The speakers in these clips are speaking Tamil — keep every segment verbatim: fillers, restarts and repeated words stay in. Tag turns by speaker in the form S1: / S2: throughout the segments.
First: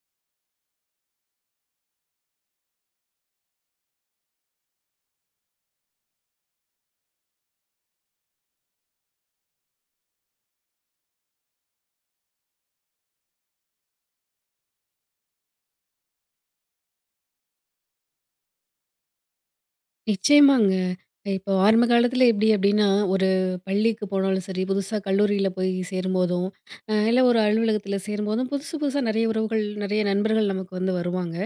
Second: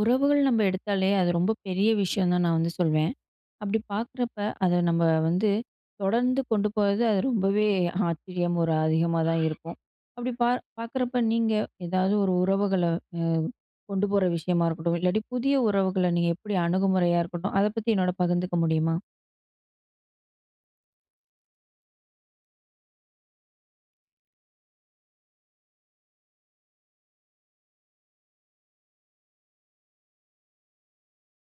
S1: உறவுகள் நம்ம எடுத்தாலே அது ரொம்ப பெரிய விஷயம் தான் நான் வந்து சொல்வேன். அப்படி பார்க்குறப்ப, அத நம்ம வந்து தொடர்ந்து கொண்டு போறது அது ரொம்பவே ஆச்சரியம் ஒரு அதிகமா தான் இருக்கும். அப்படி பா பார்க்குறப்ப நீங்க ஏதாவது ஒரு உறவுகள அ கொண்டு போற விஷயமா இருக்கட்டும், இல்லாட்டி புதிய உறவுகள நீங்க எப்படி அணுகுமுறையா இருக்கட்டும், அத பத்தி என்னோட பகிர்ந்துக்க முடியுமா?
S2: நிச்சயமாங்க. இப்போ ஆரம்ப காலத்துல எப்டி அப்டின்னா, ஒரு பள்ளிக்கு போனாலும் சரி, புதுசா கல்லூரியில போய் சேரும்போதும், அ இல்ல ஒரு அலுவலகத்துல சேரும்போதும், புதுசு புதுசா நெறைய உறவுகள், நெறைய நண்பர்கள் நமக்கு வந்து வருவாங்க.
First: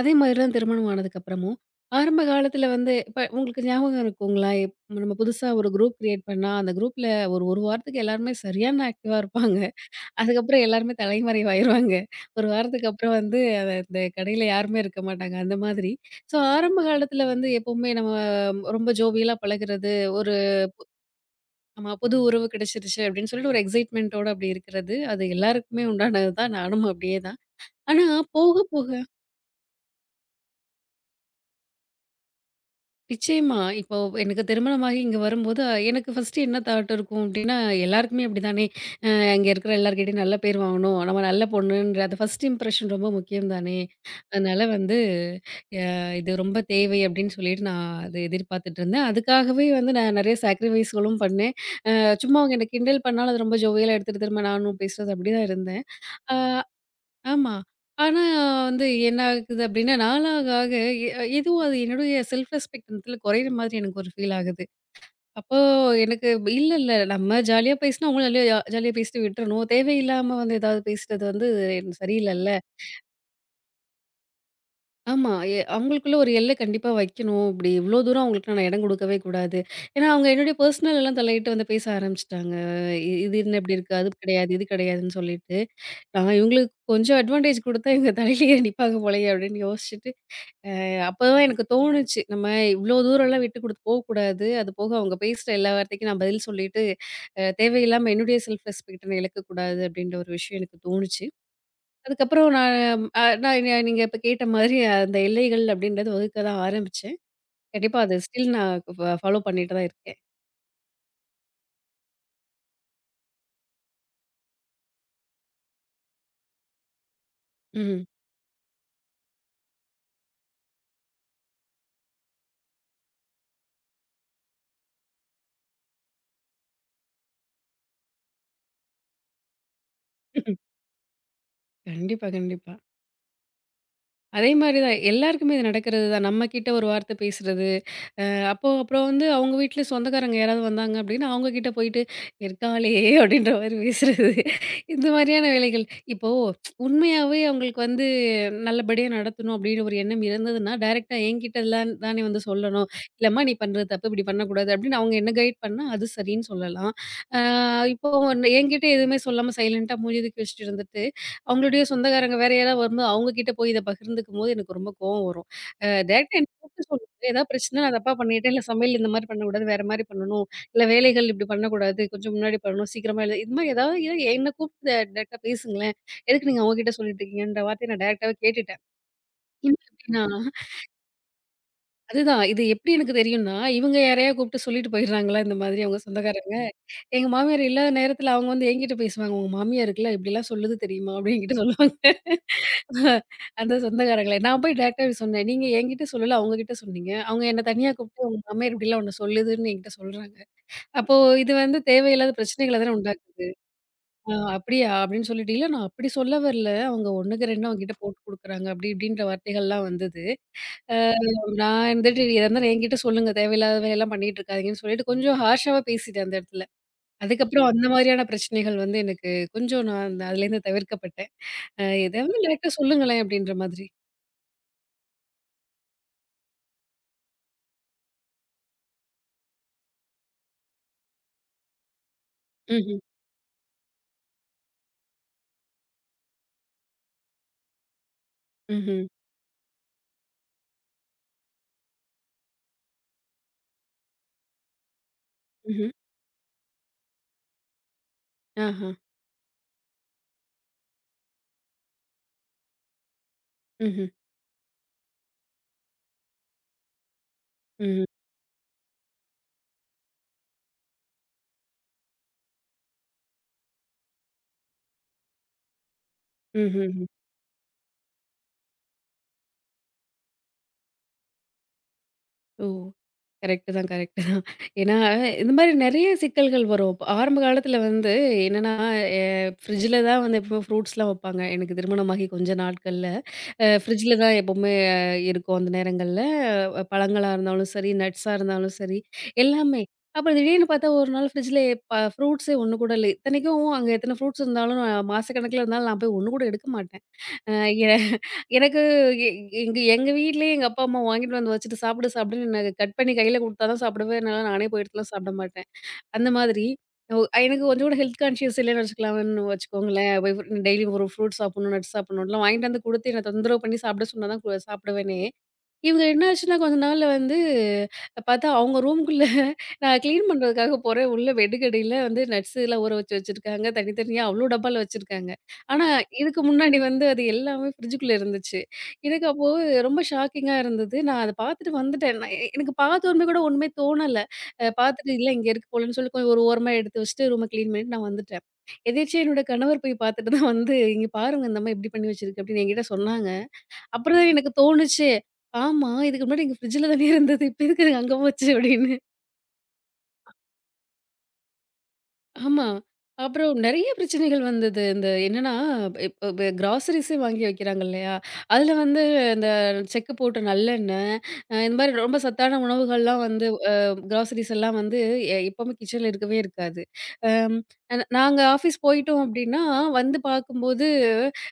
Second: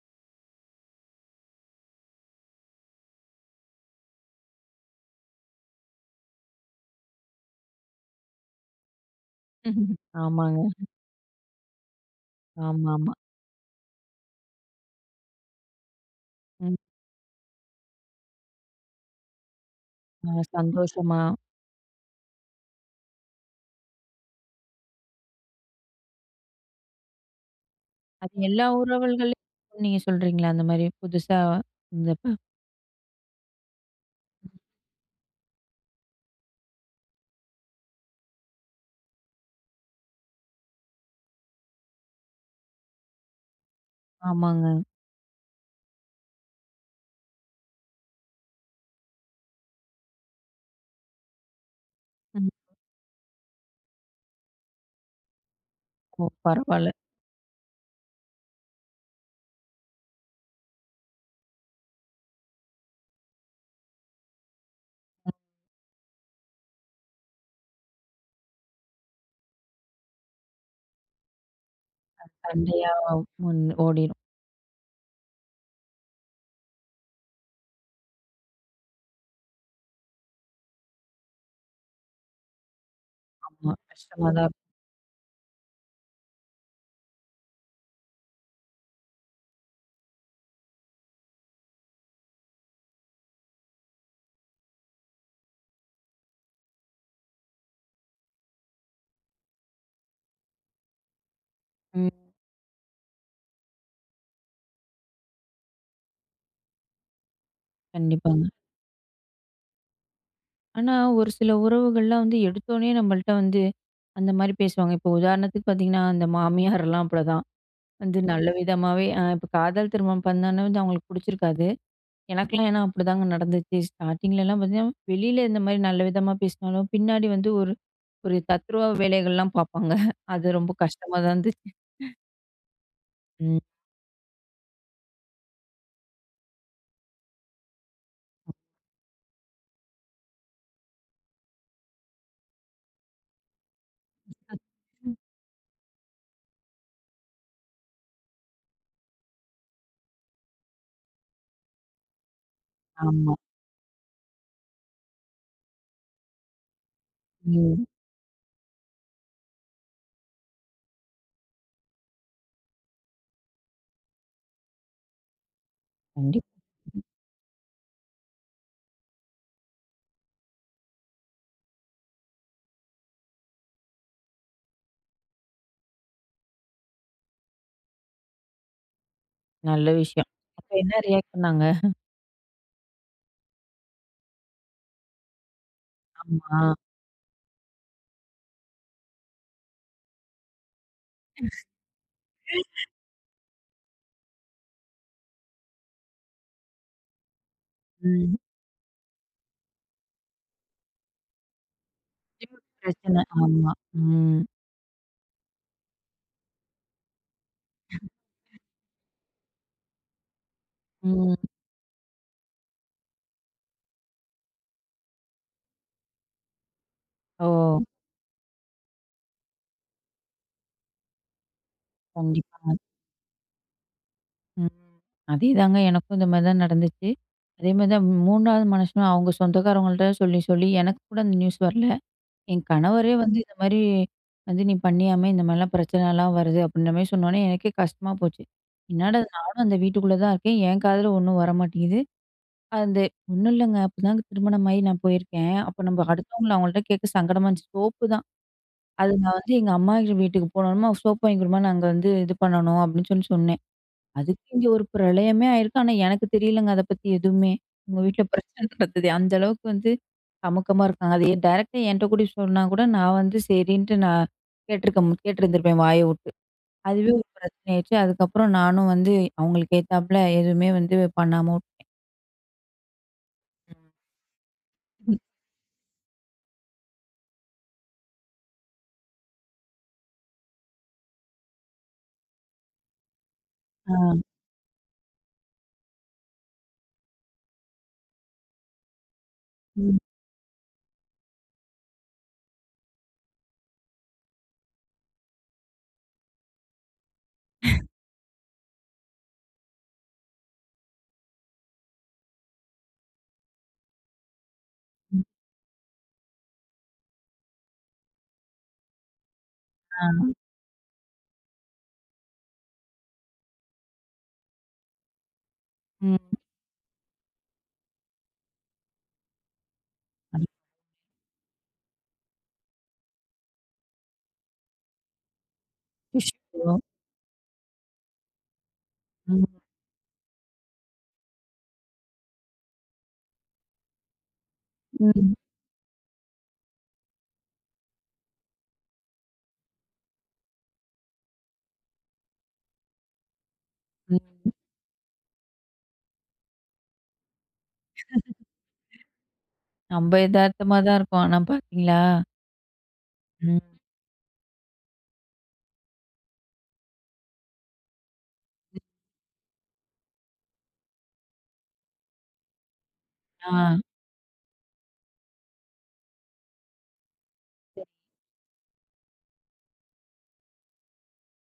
S2: அதே மாரி தான் திருமணம் ஆனதுக்கப்புறமும், ஆரம்ப காலத்துல வந்து இப்ப உங்களுக்கு ஞாபகம் இருக்குங்களா? இப் நம்ம புதுசா ஒரு குரூப் கிரியேட் பண்ணா, அந்த குரூப்ல ஒரு ஒரு வாரத்துக்கு எல்லாருமே சரியான ஆக்டிவா இருப்பாங்க.
S1: ஆமாங்க.
S2: அதுக்கப்புறம் எல்லாருமே தலைமறைவாயிருவாங்க. ஒரு வாரத்துக்கு
S1: ஆமாமா.
S2: அப்புறம் வந்து அத அந்த கடையில யாருமே இருக்க மாட்டாங்க. அந்த மாதிரி. ஸோ
S1: ம்.
S2: ஆரம்ப காலத்துல வந்து எப்பவுமே நம்ம ரொம்ப ஜோவியலா பழகுறது, ஒரு
S1: அ சந்தோஷமா,
S2: நம்ம புது உறவு கிடைச்சிருச்சு அப்படின்னு சொல்லிட்டு ஒரு எக்ஸைட்மென்ட்டோட அப்படி இருக்கிறது, அது எல்லாருக்குமே உண்டானது தான். நானும் அப்படியே தான். ஆனா
S1: அது
S2: போக
S1: எல்லா
S2: போக
S1: உறவுகள்லயும் நீங்க சொல்றீங்களா? அந்த மாரி புதுசா இருந்தப்ப?
S2: நிச்சயமா இப்போ எனக்கு திருமணமாகி இங்க வரும்போது அஹ், எனக்கு ஃபர்ஸ்ட்டு என்ன தாட் இருக்கும் அப்படின்னா, எல்லாருக்குமே அப்படிதானே! அங்க இருக்கிற எல்லார்கிட்டயும் நல்ல பேர் வாங்கணும். நம்ம நல்ல பொண்ணுன்ற அந்த ஃபர்ஸ்ட் இம்ப்ரஷன் ரொம்ப முக்கியம் தானே! அதனால
S1: ஆமாங்க.
S2: வந்து அ இது ரொம்ப தேவை அப்படின்னு சொல்லிட்டு நான் அது எதிர்பார்த்துட்டு இருந்தேன். அதுக்காகவே வந்து நான் நெறைய சாக்ரிஃபைஸ்களும் பண்ணேன். அ சும்மா
S1: ம்.
S2: அவங்க என்ன கிண்டல் பண்ணாலும் அது ரொம்ப ஜோவியலா எடுத்துட்டு திரும்ப நானும் பேசுறது அப்படி தான் இருந்தேன்.
S1: ஓ!
S2: ஆ
S1: பரவால்ல.
S2: ஆமா. ஆனா வந்து என்ன ஆகுது அப்படின்னா, நாளாக ஆக எ எதுவும் அது என்னுடைய செல்ஃப் ரெஸ்பெக்ட் குறையிற மாதிரி எனக்கு ஒரு ஃபீல் ஆகுது. அப்போ எனக்கு இல்ல, இல்ல. நம்ம ஜாலியா பேசினா, அவங்களும் ஜாலியா ஜாலியா பேசிட்டு விட்டுறணும். தேவையில்லாம வந்து ஏதாவது பேசுறது வந்து சரியில்லல்ல.
S1: சண்டையா முன் ஓடிரும்.
S2: ஆமா. எ அவங்களுக்குள்ள ஒரு எல்லை கண்டிப்பா வைக்கணும். இப்படி இவ்ளோ தூரம் அவங்களுக்கு நான் இடம் கொடுக்கவே கூடாது. ஏன்னா, அவங்க என்னுடைய பர்சனல் எல்லாம் தலையிட்டு வந்து பேச ஆரம்பிச்சுட்டாங்க. இ இது என்ன
S1: ஆமா.
S2: இப்படி இருக்கு? அது
S1: கஷ்டமா தான்
S2: கிடையாது,
S1: இருக்கும்.
S2: இது கிடையாதுன்னு சொல்லிட்டு. நான் இவங்களுக்கு கொஞ்சம் அட்வான்டேஜ் கொடுத்தா இவங்க தலையிலேயே நிப்பாங்க போலயே அப்படின்னு யோசிச்சுட்டு, அப்பதான் எனக்கு தோணுச்சு. நம்ம இவ்ளோ தூரம்லாம் விட்டு குடுத்து போகக்கூடாது. அது போக அவங்க பேசுற எல்லா வார்த்தைக்கும் நான் பதில் சொல்லிட்டு, அ தேவையில்லாம என்னுடைய செல்ஃப் ரெஸ்பெக்ட்ட நான் இழக்கக்கூடாது அப்படின்ற ஒரு விஷயம் எனக்கு தோணுச்சு.
S1: ம்.
S2: அதுக்கப்புறம் நான் அ நான் நீ நீங்க இப்ப கேட்ட மாதிரி அந்த எல்லைகள் அப்படின்றது வகுக்க தான் ஆரம்பிச்சேன். கண்டிப்பா அத
S1: கண்டிப்பாங்க.
S2: ஸ்டில் நான் ஃப ஃபாலோ பண்ணிட்டு தான் இருக்கேன்.
S1: ஆனா ஒரு சில உறவுகள்லாம் வந்து எடுத்தோனே நம்மள்ட்ட வந்து அந்த மாரி பேசுவாங்க. இப்போ உதாரணத்துக்கு பார்த்தீங்கன்னா, அந்த மாமியார்லாம் அப்படிதான்.
S2: ம்.
S1: வந்து நல்ல விதமாவே அ இப்போ காதல் திருமணம் பண்ணோனே வந்து அவங்களுக்கு புடிச்சிருக்காது. எனக்கெல்லாம் ஏன்னா அப்படிதாங்க நடந்துச்சு. ஸ்டார்ட்டிங்லலாம் பார்த்தீங்கன்னா, வெளியில இந்த மாரி நல்ல விதமா பேசினாலும், பின்னாடி வந்து ஒரு ஒரு தத்ரூவ வேலைகள்லாம் பார்ப்பாங்க. அது ரொம்ப கஷ்டமா தான் இருந்துச்சு.
S2: கண்டிப்பா, கண்டிப்பா.
S1: ம்.
S2: அதே மாரி தான் எல்லாருக்குமே இது நடக்கிறது தான். நம்ம கிட்ட ஒரு வார்த்தை பேசுறது. அப்போ அப்புறம் வந்து அவங்க வீட்ல சொந்தக்காரங்க யாராவது வந்தாங்க அப்படின்னா, அவங்க கிட்ட போயிட்டு, "இருக்காளே" அப்படின்ற மாரி பேசுறது. இந்த மாரியான வேலைகள். இப்போ உண்மையாவே அவங்களுக்கு வந்து நல்லபடியா நடத்தணும் அப்படின்னு ஒரு எண்ணம் இருந்ததுன்னா, டைரக்ட்டா என்கிட்டலாம் தானே வந்து சொல்லணும்.
S1: ஆமா.
S2: "இல்லம்மா நீ பண்றது தப்பு, இப்படி பண்ணக்கூடாது" அப்படின்னு அவங்க என்ன கைட் பண்ணா, அது சரின்னு சொல்லலாம். அ
S1: ம்.
S2: இப்போ ஒன்னு- என்கிட்ட எதுவுமே சொல்லாம சைலன்ட்டா மூஞ்சி தூக்கி வச்சுட்டு இருந்துட்டு, அவங்களுடைய சொந்தக்காரங்க வேற யாராவது வரும்போது, அவங்க கிட்ட போய் இத பகிர்ந்துக்கும்போது எனக்கு ரொம்ப கோவம் வரும். அ டைரக்ட்டா
S1: கண்டிப்பா.
S2: கூப்ட்டு சொல்லுங்க. ஏதாவது பிரச்சனை நான் தப்பா பண்ணிட்டேன். இல்ல சமையல் இந்த மாரி பண்ணக்கூடாது. வேற மாரி பண்ணணும். இல்ல வேலைகள் இப்படி பண்ணக்கூடாது. கொஞ்சம் முன்னாடி பண்ணணும். சீக்கிரமா எழு இது மாரி ஏதாவது ஏன் என்ன கூப்ட்டு ட டைரக்ட்டா பேசுங்களேன். எதுக்கு நீங்க அவங்க கிட்ட சொல்லிட்டு இருக்கீங்கன்ற வார்த்தைய நான் டைரக்ட்டாவே கேட்டுட்டேன். என்ன
S1: நல்ல
S2: அப்படின்னா,
S1: விஷயம். அப்ப என்ன ரியாக்ட் பண்ணாங்க?
S2: அதுதான் இது எப்படி எனக்கு தெரியும்னா, இவங்க யாரையா கூப்ட்டு சொல்லிட்டு போயிடுறாங்களா இந்த மாதிரி அவங்க சொந்தக்காரங்க.
S1: ஆமா.
S2: எங்க மாமியார் இல்லாத நேரத்துல அவங்க வந்து என்கிட்ட பேசுவாங்க. "உங்க மாமியாருக்குல்ல இப்படிலாம் சொல்லுது தெரியுமா?" அப்படின்னு என்கிட்ட சொல்லுவாங்க. அந்த சொந்தக்காரங்களே! நான் போய் டைரக்ட்டாவே சொன்னேன். நீங்க என்கிட்ட சொல்லல, அவங்ககிட்ட சொன்னீங்க. அவங்க என்ன தனியா கூப்ட்டு,
S1: ம்.
S2: "உங்க மாமியார் இப்படிலாம் உன்ன சொல்லுதுன்னு" என்கிட்ட சொல்றாங்க. அப்போ இது வந்து தேவையில்லாத
S1: நிச்சயமா
S2: பிரச்சனைகள தானே
S1: பிரச்சனை.
S2: உண்டாக்குது.
S1: ஆமா.
S2: "ஆ
S1: ம்.
S2: அப்படியா?" அப்படின்னு சொல்லிட்டு, "இல்ல நான் அப்படி சொல்ல வரல. அவங்க 1க்கு ரெண்டு அவங்ககிட்ட போட்டு குடுக்குறாங்க" அப்படி இப்படின்ற வார்த்தைகள்லாம் வந்தது. அ
S1: ம்.
S2: நான் இருந்துட்டு, "எதா இருந்தாலும் என்கிட்ட சொல்லுங்க. தேவையில்லாத வேலையெல்லாம் பண்ணிட்டு இருக்காதீங்கன்னு" சொல்லிட்டு கொஞ்சம் ஹார்ஷாவா பேசிட்டேன் அந்த இடத்துல.
S1: ஓ!
S2: அதுக்கப்புறம் அந்த மாரியான பிரச்சனைகள் வந்து எனக்கு கொஞ்சம் நான் அதுலேருந்து தவிர்க்கப்பட்டேன். அ "எதா இருந்தாலும் டைரக்ட்டா
S1: கண்டிப்பாங்க.
S2: சொல்லுங்களேன்" அப்படின்ற மாதிரி.
S1: ம். அதேதாங்க எனக்கும் இந்த மாரி தான் நடந்துச்சு. அதே மாரி தான் மூன்றாவது மனுஷனும் அவங்க சொந்தக்காரவங்கள்ட்ட சொல்லி, சொல்லி எனக்கு கூட அந்த நியூஸ் வரல. என்
S2: ம்ஹ்ம்.
S1: கணவரே வந்து இந்த மாரி வந்து "நீ பண்ணியாமே இந்த மாரிலாம் பிரச்சனைலாம் வருது" அப்படின்ற மாரி சொன்னோனே எனக்கே கஷ்டமா போச்சு.
S2: హుహు.
S1: என்னடா இது நானும் அந்த வீட்டுக்குள்ள தான் இருக்கேன். என் காதுல ஒண்ணும் வரமாட்டேங்குது. அந்த ஒண்ணும் இல்லங்க. அப்பதான் திருமணமாகி நான் போயிருக்கேன். அப்ப
S2: హుహు.
S1: நம்ம அடுத்தவங்கள அவங்கள்ட்ட கேட்க சங்கடமா இருந்துச்சு. சோப்பு தான்.
S2: ఆహా!
S1: அது நான் வந்து எங்க அம்மா வீட்டுக்கு போனோம்மா, சோப்பு வாங்கி குடும்மா, நாங்க வந்து இது பண்ணணும் அப்படின்னு சொல்லி சொன்னேன்.
S2: హుహు.
S1: அதுக்கு இங்க ஒரு பிரளயமே ஆயிருக்கு. ஆனா எனக்கு தெரியலங்க அத பத்தி எதுவுமே. எங்க
S2: హుహు.
S1: வீட்ல பிரச்சனை நடந்தது. அந்த அளவுக்கு வந்து கமக்கமா இருக்காங்க. அது டைரக்ட்டா என்ட்ட கூட சொன்னா கூட நான் வந்து சரின்ட்டு நான் கேட்டிருக்க மு- கேட்டிருந்திருப்பேன் வாய விட்டு.
S2: ஹுஹுஹு.
S1: அதுவே ஒரு பிரச்சனை ஆயிடுச்சு. அதுக்கப்புறம் நானும் வந்து அவங்களுக்கு ஏத்தாப்புல எதுவுமே வந்து பண்ணாம விட்டேன்.
S2: ஓ! கரெக்ட்டு தான், கரெக்ட்டு தான். ஏன்னா,
S1: ம்.
S2: இந்த மாரி நெறைய சிக்கல்கள் வரும். இப்ப ஆரம்ப காலத்துல வந்து என்னன்னா, எ ஃப்ரிட்ஜ்ல தான் வந்து எப்பவுமே ஃப்ரூட்ஸ்லாம் வப்பாங்க. எனக்கு திருமணமாகி கொஞ்ச நாட்கள்ல. அ ஃப்ரிட்ஜ்ல
S1: ஆ.
S2: தான் எப்பவுமே இருக்கும் அந்த நேரங்கள்ல. அ பழங்களா இருந்தாலும் சரி, நட்ஸா இருந்தாலும் சரி, எல்லாமே.
S1: ம்.
S2: அப்புறம் திடீர்னு பார்த்தா ஒரு நாள் ஃப்ரிட்ஜ்ல ப ஃப்ரூட்ஸே ஒண்ணு கூட இல்ல. இத்தனைக்கும் அங்க எத்தன ஃப்ரூட்ஸ் இருந்தாலும், மாசக்கணக்குல இருந்தாலும் நான் போய் ஒண்ணு கூட எடுக்க மாட்டேன். அ எ எனக்கு எ எங்க எங்க வீட்லயே எங்க அப்பா, அம்மா வாங்கிட்டு வந்து வச்சுட்டு சாப்பிடு சாப்பிடுன்னு என்ன கட் பண்ணி கையில குடுத்தா தான் சாப்பிடுவேன். இல்லனா நானே போய் எடுத்துலாம் சாப்பிட மாட்டேன். அந்த மாதிரி. ஒ எனக்கு கொஞ்சம் கூட ஹெல்த் கான்ஷியஸ் இல்லன்னு வச்சுக்கலாம்ன்னு
S1: ஆ.
S2: வச்சுக்கோங்களேன். போய் டெய்லி ஒரு ஃப்ரூட் சாப்பிடணும், நட்ஸ் சாப்பிடணும்லாம் வாங்கிட்டு வந்து குடுத்து என்ன தொந்தரவு பண்ணி சாப்பிட சொன்னா தான் கு சாப்பிடுவேனே. இவங்க
S1: ம்.
S2: என்ன ஆச்சுன்னா, கொஞ்ச நாள்ல வந்து பார்த்தா அவங்க ரூம்குள்ள நான் கிளீன் பண்றதுக்காக போறேன். உள்ள வெடுக்கடியில வந்து நட்ஸ்லாம் ஊற வச்சு வச்சிருக்காங்க. தனித்தனியா அவ்ளோ டப்பால வச்சிருக்காங்க. ஆனா இதுக்கு
S1: அச்சச்சோ!
S2: முன்னாடி வந்து அது எல்லாமே ஃப்ரிட்ஜுக்குள்ள இருந்துச்சு. எனக்கு அப்போ
S1: ம்.
S2: ரொம்ப ஷாக்கிங்கா இருந்தது. நான் அத பார்த்துட்டு வந்துட்டேன். நான் எ- எனக்கு பார்த்த உடனே கூட ஒண்ணுமே தோணல. அ பார்த்துட்டு இல்ல
S1: ம்.
S2: இங்க இருக்கு போலன்னு சொல்லி கொஞ்சம் ஒரு ஓரமா எடுத்து வச்சுட்டு ரூம கிளீன் பண்ணிட்டு நான் வந்துட்டேன். எதேர்ச்சியா என்னோட கணவர் போய் பார்த்துட்டு தான் வந்து, "இங்க பாருங்க இந்த அம்மா இப்டி பண்ணி வச்சிருக்கு" அப்டின்னு என்கிட்ட சொன்னாங்க. அப்புறம் தான்
S1: ம்.
S2: எனக்கு தோணுச்சு, "ஆமா இதுக்கு முன்னாடி எங்க ஃப்ரிட்ஜ்ல தானே இருந்தது. இப்ப எதுக்கு அது அங்க போச்சு?" அப்டின்னு.
S1: நம்ப எதார்த்தமா தான் இருக்கோம். ஆனா பாத்தீங்களா?
S2: ஆமா. அப்புறம்
S1: ம்.
S2: நெறைய பிரச்சனைகள் வந்தது. இந்த என்னன்னா இப்ப இப்ப கிராசரிஸே வாங்கி வைக்கிறாங்க இல்லையா? அதுல வந்து இந்த செக்கு போட்ட நல்லெண்ணெய், அ இந்த மாரி ரொம்ப சத்தான உணவுகள்லாம் வந்து
S1: ஆ.
S2: கிராசரிஸ் எல்லாம் வந்து எ எப்பவுமே கிச்சன்ல இருக்கவே இருக்காது. அம் ந நாங்க ஆஃபீஸ் போயிட்டோம் அப்டின்னா, வந்து பார்க்கும்போது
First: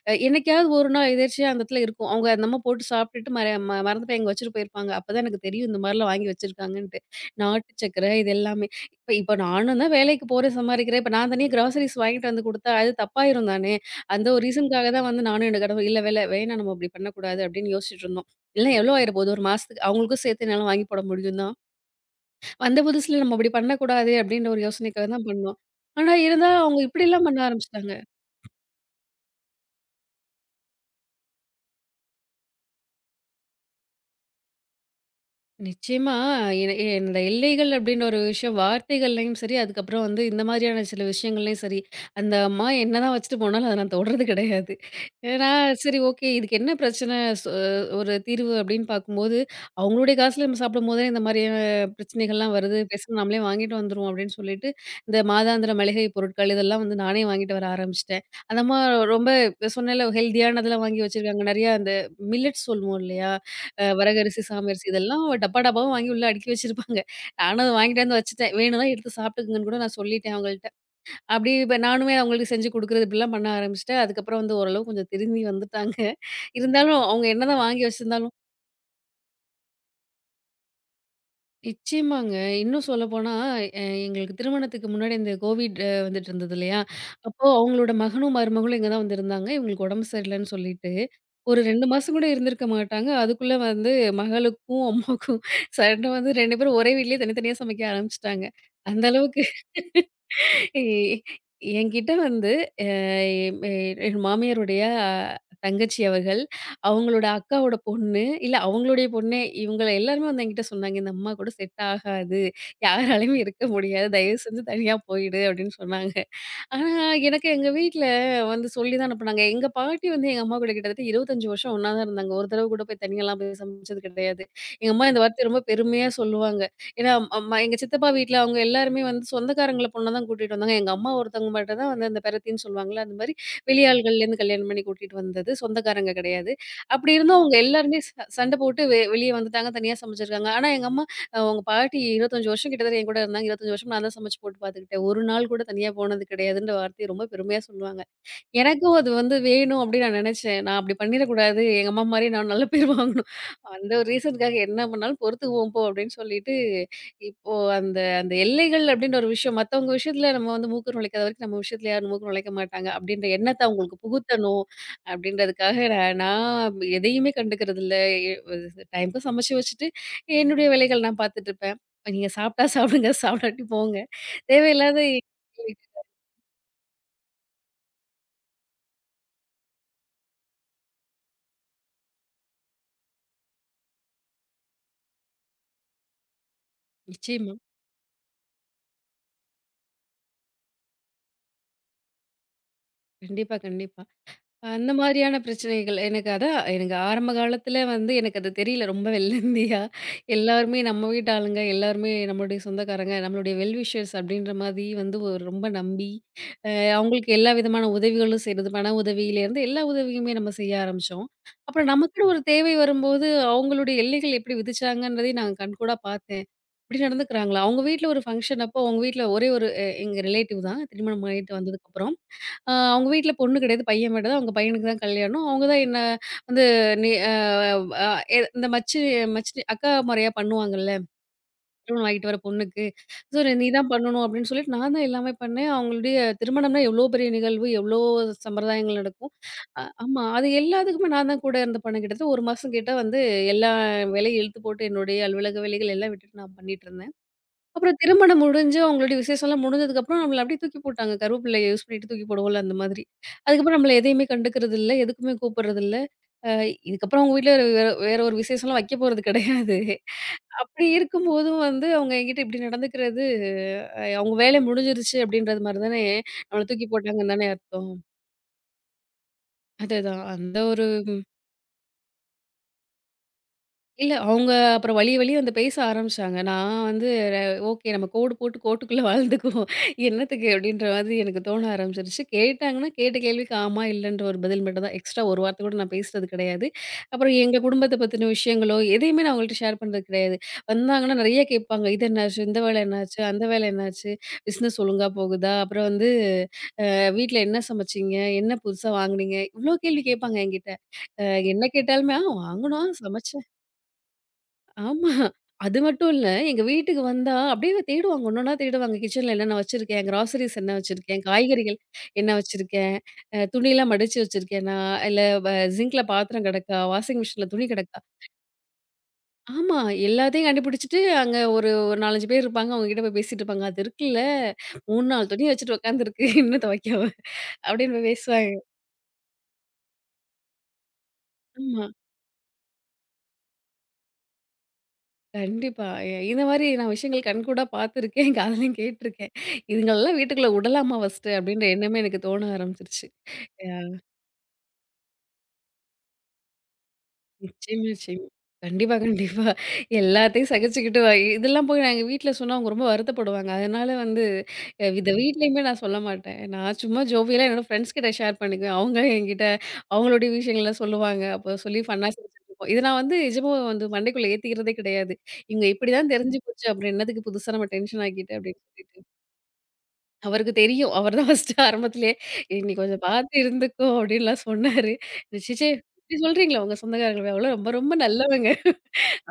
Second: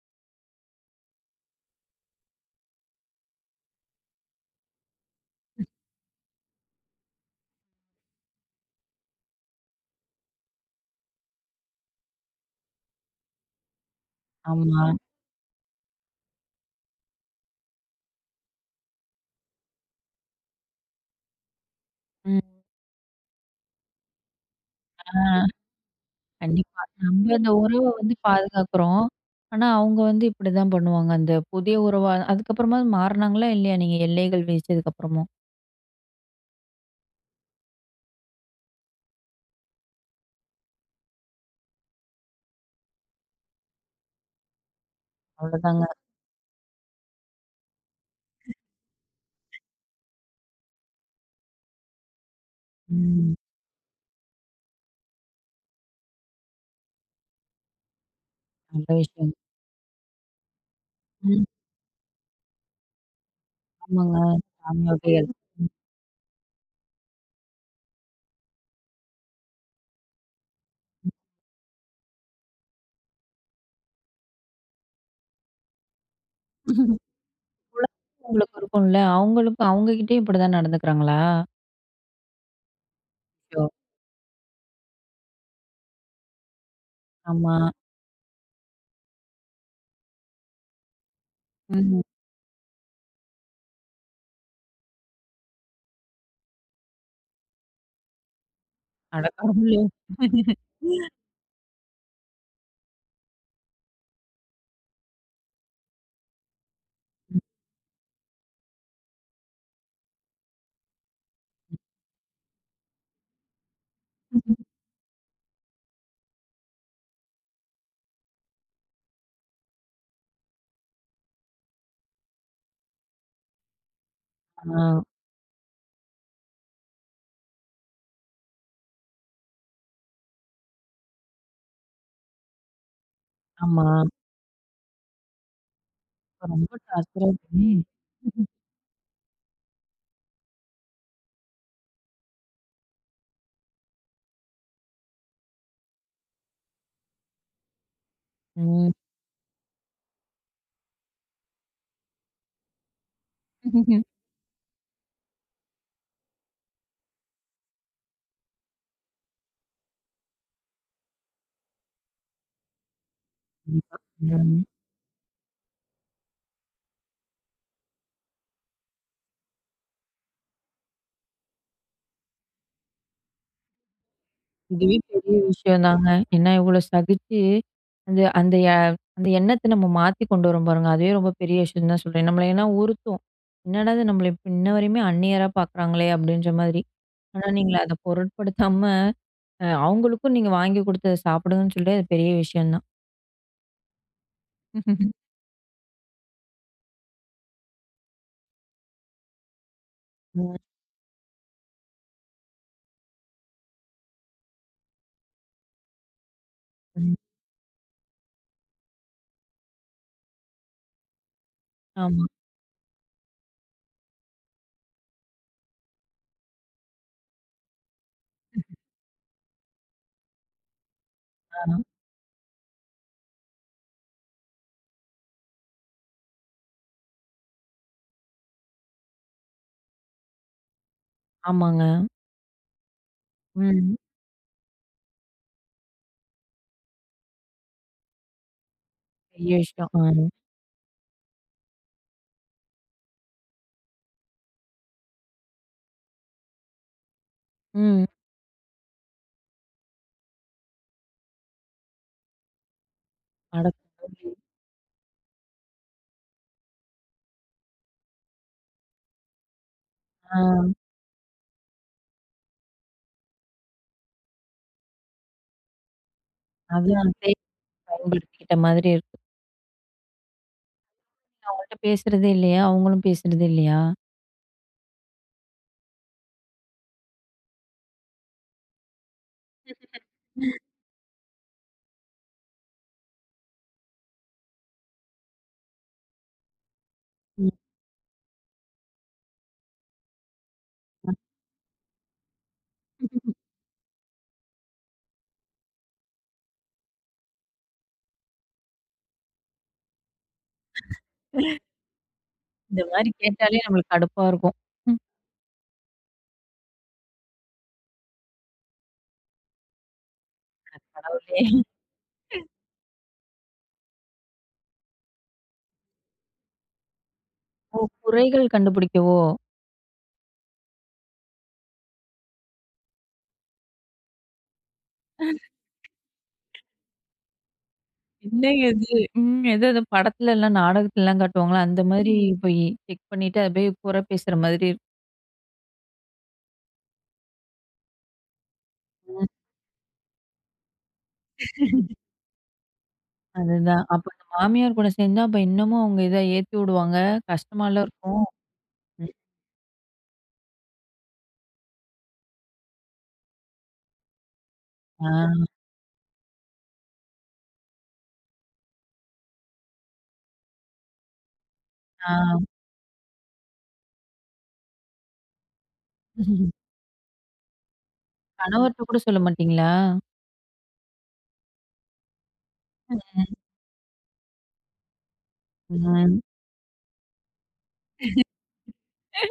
S2: அ என்னைக்காவது ஒரு நாள் எதேர்ச்சியா அந்த இடத்துல இருக்கும். அவங்க என்னமோ போட்டு சாப்ட்டுட்டு மற ம மறந்து போய் அங்க வச்சுட்டு போயிருப்பாங்க. அப்பதான் எனக்கு தெரியும் இந்த மாரிலாம் வாங்கி வச்சிருக்காங்கன்ட்டு. நாட்டு சர்க்கரை இது எல்லாமே. இப்ப இப்ப நானும் தான் வேலைக்கு போறேன், சம்பாரிக்கிறேன். இப்ப நான் தனியா கிராசரிஸ் வாங்கிட்டு வந்து குடுத்தா அது தப்பாயிரும் தானே! அந்த ஒரு
S1: ஆமா.
S2: ரீசனுக்காக தான் வந்து நானும் என்னோட கணவர் இல்ல வேல வேணாம் நம்ம அப்டி பண்ணக்கூடாது அப்டின்னு யோசிச்சுட்டு இருந்தோம். இல்ல எவ்ளோ ஆயிரப்போது ஒரு மாசத்துக்கு அவங்களுக்கும் சேர்த்து என்னால வாங்கி போட முடியும் தான்.
S1: ம்.
S2: வந்த புதுசுல நம்ம அப்படி பண்ணக்கூடாது அப்படின்ற ஒரு யோசனைக்காக
S1: ஆ.
S2: தான் பண்ணோம். ஆனா இருந்தாலும் அவங்க
S1: கண்டிப்பா. நம்ப
S2: இப்படிலாம் பண்ண
S1: அந்த உறவ
S2: ஆரம்பிச்சுட்டாங்க.
S1: வந்து பாதுகாக்குறோம். ஆனா, அவங்க வந்து இப்படிதான் பண்ணுவாங்க. அந்த புதிய உறவா அதுக்கப்புறமா மாறுனாங்களா? இல்லையா? நீங்க எல்லைகள் வீசியதுக்கப்புறமும்?
S2: நிச்சயமா. என இந்த எல்லைகள் அப்டின்ற ஒரு விஷயம் வார்த்தைகள்லயும் சரி, அதுக்கப்புறம் வந்து இந்த மாதிரியான சில விஷயங்கள்லயும் சரி, அந்த அம்மா என்னதான் வச்சுட்டு போனாலும் அத நான் தொட்றது கிடையாது. ஏன்னா,
S1: அவ்வளோதாங்க.
S2: சரி ஓகே இதுக்கு என்ன பிரச்சனை? சொ ஒரு தீர்வு அப்டின்னு பார்க்கும்போது, அவங்களுடைய காசுல நம்ம சாப்பிடும்போதே இந்த மாதிரியான பிரச்சனைகள்லாம் வருது. பேசாம
S1: ம்.
S2: நம்மளே வாங்கிட்டு வந்துருவோம் அப்டின்னு சொல்லிட்டு, இந்த மாதாந்திர மளிகை பொருட்கள் இதெல்லாம் வந்து நானே வாங்கிட்டு வர ஆரம்பிச்சுட்டேன். அந்த அம்மா
S1: நல்ல
S2: ரொம்ப
S1: விஷயம்.
S2: சொன்னேன்ல ஹெல்தியானதெல்லாம் வாங்கி வச்சிருக்காங்க.
S1: ம்.
S2: நெறையா அந்த மில்லட்ஸ் சொல்லுவோம் இல்லையா? அ
S1: ஆமாங்க.
S2: வரகரிசி, சாமரிசி
S1: சாமி
S2: இதெல்லாம்
S1: வகைகள்.
S2: டப்பா டப்பாவா வாங்கி உள்ள அடுக்கி வச்சிருப்பாங்க. நானும் அத வாங்கிட்டு வந்து வச்சுட்டேன். வேணும்னா எடுத்து சாப்பிட்டுக்குங்கன்னு கூட நான் சொல்லிட்டேன் அவங்கள்ட்ட. அப்படியே இப்ப நானுமே அவங்களுக்கு செஞ்சு குடுக்குறது இப்படிலாம் பண்ண ஆரம்பிச்சுட்டேன். அதுக்கப்புறம் வந்து ஓரளவு கொஞ்சம் திருந்தி வந்துட்டாங்க. இருந்தாலும் அவங்க என்னதான் வாங்கி
S1: குழந்தைங்க
S2: வச்சிருந்தாலும்
S1: உங்களுக்கு இருக்கும்ல. அவங்களுக்கும் அவங்க கிட்டயும் இப்படிதான் நடந்துக்கிறாங்களா?
S2: நிச்சயமாங்க. இன்னும் சொல்லப்போனா,
S1: அச்சோ!
S2: எ எங்களுக்கு திருமணத்துக்கு முன்னாடி இந்த கோவிட் அ வந்துட்டு இருந்தது இல்லையா? அப்போ
S1: ஆமா.
S2: அவங்களோட மகனும், மருமகளும் இங்க தான் வந்திருந்தாங்க. இவங்களுக்கு உடம்பு சரியில்லன்னு சொல்லிட்டு, ஒரு ரெண்டு
S1: ம்.
S2: மாசம் கூட இருந்திருக்க மாட்டாங்க. அதுக்குள்ள வந்து மகளுக்கும், அம்மாக்கும் சடனா வந்து ரெண்டு பேரும் ஒரே வீட்லயே தனித்தனியா சமைக்க ஆரம்பிச்சுட்டாங்க. அந்த
S1: அட
S2: அளவுக்கு
S1: கடவுளே!
S2: எ
S1: ம்.
S2: என்கிட்ட வந்து அ எ என் மாமியாருடைய அ தங்கச்சி அவர்கள் அவங்களோட அக்காவோட பொண்ணு, இல்ல அவங்களுடைய பொண்ணே இவங்க எல்லாருமே வந்து என்கிட்ட சொன்னாங்க. "இந்த அம்மா கூட செட் ஆகாது. யாராலயுமே இருக்க முடியாது. தயவு செஞ்சு தனியா போயிடு" அப்படின்னு சொன்னாங்க. ஆனா, எனக்கு எங்க வீட்ல வந்து சொல்லி தான் அனுப்புனாங்க. எங்க பாட்டி வந்து எங்க அம்மா கூட கிட்டத்தட்ட இருபத்தி ஐந்து வருஷம் ஒண்ணா தான் இருந்தாங்க. ஒரு தடவ கூட போய் தனியாலாம் போய் சமைச்சது கிடையாது.
S1: ஆ.
S2: எங்க அம்மா இந்த வார்த்தைய ரொம்ப பெருமையா சொல்லுவாங்க. ஏன்னா, அம்- அம்மா எங்க சித்தப்பா வீட்ல அவங்க எல்லாருமே வந்து சொந்தக்காரங்கள பொண்ண தான் கூட்டிட்டு வந்தாங்க. எங்க அம்மா ஒருத்தவங்க மட்டும் தான் வந்து அந்த பெரத்தின்னு சொல்லுவாங்கல்ல, அந்த மாரி
S1: ஆமா.
S2: வெளியாள்கள்லேருந்து கல்யாணம் பண்ணி கூட்டிட்டு வந்தது. சொந்தக்காரங்க
S1: அப்ப
S2: கிடையாது.
S1: ரொம்ப
S2: அப்படி
S1: டார்ச்சரா
S2: இருந்தும் அவங்க
S1: இருக்குமே!
S2: எல்லாருமே ச சண்டை போட்டு வெ வெளிய வந்துட்டாங்க. தனியா சமைச்சிருக்காங்க. ஆனா எங்க அம்மா அ உங்க பாட்டி இருபத்தஞ்சு வருஷம் கிட்டத்தட்ட என் கூட இருந்தாங்க. இருபத்தஞ்சு வருஷம் நான் தான் சமைச்சு போட்டு பார்த்துக்கிட்டேன். ஒரு நாள் கூட தனியா போனது கிடையாதுன்ற வார்த்தைய ரொம்ப பெருமையா சொல்லுவாங்க.
S1: ம்.
S2: எனக்கும் அது வந்து வேணும் அப்படின்னு நான் நினைச்சேன். நான் அப்படி பண்ணிடக்கூடாது. எங்க அம்மா மாரி நான் நல்ல பேர் வாங்கணும். அந்த ஒரு ரீசனுக்காக என்ன பண்ணாலும் பொறுத்துக்குவோம் போ அப்படின்னு சொல்லிட்டு, இப்போ அந்த அந்த எல்லைகள் அப்படின்ற ஒரு விஷயம் மத்தவங்க விஷயத்துல நம்ம வந்து மூக்கு நுழைக்காத வரைக்கும் நம்ம விஷயத்துல யாரும் மூக்கு நுழைக்க மாட்டாங்க. அப்படின்ற எண்ணத்த அவங்களுக்கு
S1: கண்டிப்பா. ம்.
S2: புகுத்தணும் அப்படின்றதுக்காக நான் நான் எதையுமே கண்டுக்கிறதில்ல. எ டைம்க்கு சமைச்சு வச்சுட்டு என்னுடைய வேலைகள் நான் பார்த்துட்டு இருப்பேன். நீங்க சாப்பிட்டா சாப்பிடுங்க, சாப்பிடாட்டி போங்க.
S1: இதுவே
S2: தேவையில்லாத
S1: பெரிய விஷயம் தாங்க. ஏன்னா இவ்ளோ சகிச்சு, அந்த அந்த எ அந்த எண்ணத்த நம்ம மாத்தி கொண்டு வரோம் பாருங்க. அதுவே ரொம்ப பெரிய விஷயம் தான் சொல்றேன். நம்மள ஏன்னா உறுத்தும். என்னடா இது நம்மள இப்ப இன்ன வரையுமே அந்நியரா பார்க்குறாங்களே! அப்பிடின்ற மாதிரி. ஆனா
S2: நிச்சயமா.
S1: நீங்க அத பொருட்படுத்தாம, அ அவுங்களுக்கும் நீங்க வாங்கி கொடுத்து சாப்பிடுங்கன்னு சொல்லி அது பெரிய விஷயம் தான்.
S2: கண்டிப்பா, கண்டிப்பா. அந்த மாதிரியான பிரச்சனைகள் எனக்கு அதான் எனக்கு ஆரம்ப காலத்துல வந்து எனக்கு அது தெரியல ரொம்ப வெள்ளந்தியா
S1: ம்.
S2: எல்லாருமே நம்ம வீட்டு ஆளுங்க எல்லாருமே நம்மளுடைய சொந்தக்காரங்க நம்மளுடைய வெல் விஷர்ஸ் அப்படின்ற மாதிரி வந்து ஒரு ரொம்ப நம்பி அஹ்
S1: ம்.
S2: அவங்களுக்கு எல்லா விதமான உதவிகளும் செய்யறது பண உதவியில இருந்து எல்லா உதவியுமே நம்ம செய்ய ஆரம்பிச்சோம். அப்புறம்
S1: ஆமா.
S2: நமக்குன்னு ஒரு தேவை வரும்போது அவங்களுடைய எல்லைகள் எப்படி விதிச்சாங்கன்றதையும் நான் கண்கூடா பார்த்தேன். இப்படி நடந்துக்கிறாங்களா அவங்க வீட்ல ஒரு ஃபங்க்ஷன் அப்போ அவங்க வீட்ல ஒரே ஒரு அஹ், எங்க ரிலேட்டிவ் தான் திருமணம் ஆயிட்டு
S1: ஆ.
S2: வந்ததுக்கு அப்புறம் அ அவங்க வீட்ல பொண்ணு கிடையாது, பையன் மட்டும் தான். அவங்க பையனுக்கு தான் கல்யாணம். அவங்க தான் என்ன வந்து நீ அ அ எ இந்த மச்சி மச்சி அக்கா முறையா பண்ணுவாங்கல்ல.
S1: ஆமாங்க.
S2: திருமணம் ஆகிட்டு வர பொண்ணுக்கு. ஸோ நீ தான்
S1: ம்.
S2: பண்ணணும் அப்படின்னு சொல்லிட்டு நான் தான் எல்லாமே பண்ணேன். அவங்களுடைய திருமணம்னா எவ்வளோ பெரிய நிகழ்வு, எவ்வளோ சம்பிரதாயங்கள் நடக்கும்.
S1: பெரிய
S2: அ
S1: விஷயம். ஆ.
S2: ஆமா. அது எல்லாத்துக்குமே நான் தான் கூட இருந்து பண்ணேன். கிட்டத்தட்ட ஒரு மாசம் கிட்ட வந்து எல்லா வேலையும் இழுத்து போட்டு என்னுடைய அலுவலக வேலைகள் எல்லாம் விட்டுட்டு நான் பண்ணிட்டு இருந்தேன். அப்புறம்
S1: ம்.
S2: திருமணம் முடிஞ்சு அவங்களுடைய விசேஷம்லாம் முடிஞ்சதுக்கப்புறம் நம்மள அப்படியே தூக்கி போட்டாங்க. கருவேப்பிலைய யூஸ் பண்ணிட்டு தூக்கி போடுவோம்ல அந்த மாதிரி.
S1: அட
S2: அதுக்கப்புறம் நம்மள எதையுமே
S1: கடவுளே!
S2: கண்டுக்கிறது இல்ல. எதுக்குமே கூப்பிடுறது இல்ல. அ இதுக்கப்புறம் அவங்க வீட்ல வேற வேற ஒரு விசேஷம்லாம் வைக்க போறது கிடையாது.
S1: ஆ.
S2: அப்படி இருக்கும்போதும் வந்து அவங்க என்கிட்ட இப்படி நடந்துக்கிறது, அ அவங்க வேலை முடிஞ்சிருச்சு அப்படின்றது மாரி தானே நம்மள தூக்கி
S1: அதான்.
S2: போட்டாங்கன்னு தானே அர்த்தம்.
S1: பயன்படுத்திக்கிட்ட மாதிரி இருக்கு.
S2: அதேதான். அந்த ஒரு
S1: அவங்கள்ட்ட பேசுறதே இல்லையா? அவங்களும் பேசுறதே இல்லையா?
S2: இல்ல. அவங்க அப்புறம் வழிய வழிய வந்து பேச ஆரம்பிச்சாங்க. நான் வந்து ர ஓகே நம்ம கோடு போட்டு கோட்டுக்குள்ள வாழ்ந்துக்குவோம். என்னத்துக்கு அப்படின்ற மாதிரி எனக்கு தோண ஆரம்பிச்சுருச்சு. கேட்டாங்கன்னா, கேட்ட கேள்விக்கு ஆமா, இல்லன்ற ஒரு பதில் மட்டும் தான். எக்ஸ்ட்ரா ஒரு வார்த்தை கூட நான் பேசுறது கிடையாது. அப்புறம்
S1: ம்.
S2: எங்க குடும்பத்த பத்தின விஷயங்களோ, எதையுமே நான் அவங்கள்ட்ட ஷேர் பண்றது கிடையாது. வந்தாங்கன்னா நெறைய கேட்பாங்க. இது என்னாச்சு? இந்த வேலை என்னாச்சு? அந்த வேலை என்னாச்சு? பிசினஸ் ஒழுங்கா போகுதா? அப்புறம் வந்து அ வீட்ல என்ன சமைச்சீங்க? என்ன புதுசா வாங்குனீங்க? இவ்ளோ கேள்வி கேட்பாங்க என்கிட்ட. அ என்ன கேட்டாலுமே, ஆ
S1: இந்த
S2: வாங்குனோம்,
S1: மாரி
S2: சமைச்சோம்.
S1: கேட்டாலே நம்மளுக்கு கடுப்பா இருக்கும். ம்.
S2: ஆமா. அது மட்டும் இல்ல, எங்க வீட்டுக்கு வந்தா அப்படியே தேடுவாங்க. ஒண்ணொன்னா தேடுவாங்க. கிச்சன்ல என்னென்ன வச்சிருக்கேன், கிராசரிஸ் என்ன வச்சிருக்கேன்,
S1: கடவுளே!
S2: காய்கறிகள் என்ன வச்சிருக்கேன், அ துணிலாம் மடிச்சு வச்சிருக்கேனா, இல்ல வ சிங்க்ல பாத்திரம் கிடக்கா, வாஷிங் மிஷின்ல துணி
S1: ஓ!
S2: கிடக்கா.
S1: குறைகள் கண்டுபிடிக்கவோ?
S2: ஆமா, எல்லாத்தையும் கண்டுபிடிச்சுட்டு அங்க ஒரு ஒரு நான்கு, அஞ்சு பேர் இருப்பாங்க. அவங்க கிட்ட போய் பேசிட்டு இருப்பாங்க. அது இருக்குல்ல, மூணு, நான்கு துணி வச்சுட்டு உட்காந்துருக்கு. இன்னும் துவைக்காம அப்படின்னு போய் பேசுவாங்க.
S1: என்னங்க இது? ம். ஏதோ இந்த படத்துலலாம் நாடகத்துலலாம் காட்டுவாங்கல்ல, அந்த
S2: ஆமா.
S1: மாதிரி போய் செக் பண்ணிட்டு அப்படியே குறை பேசுற மாதிரி இருக்கும்.
S2: கண்டிப்பா. எ இந்த மாரி நான் விஷயங்கள் கண்கூடா பார்த்துருக்கேன். காதுலயும்
S1: ம்.
S2: கேட்டுருக்கேன். இதுங்களெல்லாம் வீட்டுக்குள்ள உடலாமா ஃபர்ஸ்ட்டு? அப்படின்ற எண்ணமே எனக்கு தோண ஆரம்பிச்சுருச்சு. அ.
S1: அதுதான். அப்ப அந்த மாமியார் கூட சேர்ந்தா அப்ப இன்னமும் அவங்க இத ஏத்தி விடுவாங்க. கஷ்டமால
S2: நிச்சயமா,
S1: இருக்கும்.
S2: நிச்சயமா. கண்டிப்பா,
S1: ம்.
S2: கண்டிப்பா. எல்லாத்தையும் சகிச்சுக்கிட்டு வ இதெல்லாம் போய் நாங்க வீட்ல சொன்னா அவங்க ரொம்ப வருத்தப்படுவாங்க. அதனால வந்து அ
S1: ஆ,
S2: இத வீட்லயுமே நான் சொல்ல மாட்டேன். நான் சும்மா ஜோவியலா என்னோட ஃப்ரெண்ட்ஸ் கிட்ட ஷேர் பண்ணிக்குவேன். அவங்க என்கிட்ட அவங்களுடைய விஷயங்கள சொல்லுவாங்க. அப்போ சொல்லி ஃபன்னா
S1: ஆ.
S2: சிரிச்சுட்டுருப்போம். இத நான் வந்து நிஜமா வந்து மண்டைக்குள்ள ஏத்திக்கிறதே கிடையாது. இவங்க இப்படிதான் தெரிஞ்சு போச்சு அப்புறம் என்னத்துக்கு புதுசா நம்ம டென்ஷன் ஆக்கிட்டு அப்படின்னு
S1: கணவர்ட்ட கூட
S2: சொல்லிட்டு.
S1: சொல்ல மாட்டீங்களா?
S2: அவருக்கு தெரியும். அவர் தான் ஃபர்ஸ்ட்டு ஆரம்பத்திலேயே, "ஏய் நீ கொஞ்சம் பார்த்து
S1: ம்.
S2: இருந்துக்கோ" அப்படின்லாம் சொன்னாரு. "ச்சீச்சீ! இப்படி
S1: ம்.
S2: சொல்றீங்களா உங்க சொந்தக்காரங்கள அவலாம் ரொம்ப ரொம்ப நல்லவங்க"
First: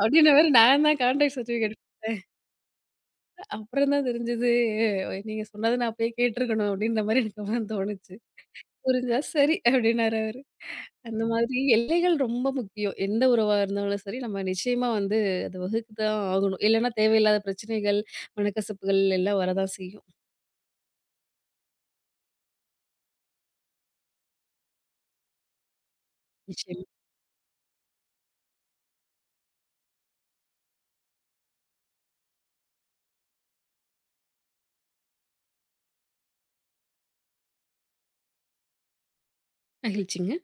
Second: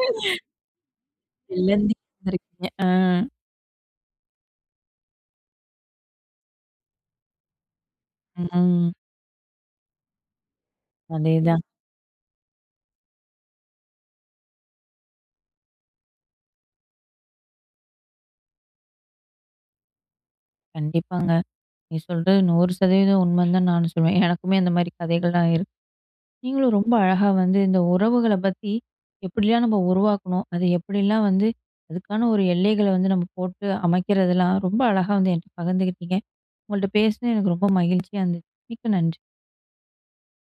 S2: அப்படின்னு வேற நான் தான் கான்டாக்ட் சர்டிஃபிகேட் எடுத்தேன்.
S1: வெள்ளந்தி இருந்திருக்கீங்க. ஆ,
S2: அப்புறம் தான் தெரிஞ்சது, "நீங்க சொன்னத நான் அப்பயே கேட்டுருக்கணும்" அப்படின்ற மாரி எனக்கு அப்புறம் தோணுச்சு.
S1: ம்.
S2: புரிஞ்சா சரி அப்படின்னாரு அவரு. அந்த மாதிரி
S1: அதேதான்.
S2: எல்லைகள் ரொம்ப முக்கியம். எந்த உறவா இருந்தாலும் சரி, நம்ம நிச்சயமா வந்து அத வகுத்து தான் ஆகணும். இல்லன்னா தேவையில்லாத பிரச்சனைகள், மனக்கசப்புகள் எல்லாம் வரதான் செய்யும்.
S1: கண்டிப்பாங்க. நீ சொல்றது நூறு சதவீதம் உண்மைன்னு தான் நானும் சொல்லுவேன். எனக்குமே அந்த மாரி கதைகள்லாம் இருக்கு. நீங்களும்
S2: நிச்சயமா.
S1: ரொம்ப அழகா வந்து இந்த உறவுகள பத்தி எப்படிலாம் நம்ம உருவாக்கணும்? அது எப்படிலாம் வந்து அதுக்கான ஒரு எல்லைகள வந்து நம்ம போட்டு அமைக்கிறதெல்லாம் ரொம்ப அழகா வந்து என்ட்ட பகிர்ந்துக்கிட்டீங்க. உங்கள்ட்ட பேசினது எனக்கு ரொம்ப மகிழ்ச்சியா இருந்துச்சு. மிக்க நன்றி.
S2: மகிழ்ச்சிங்க.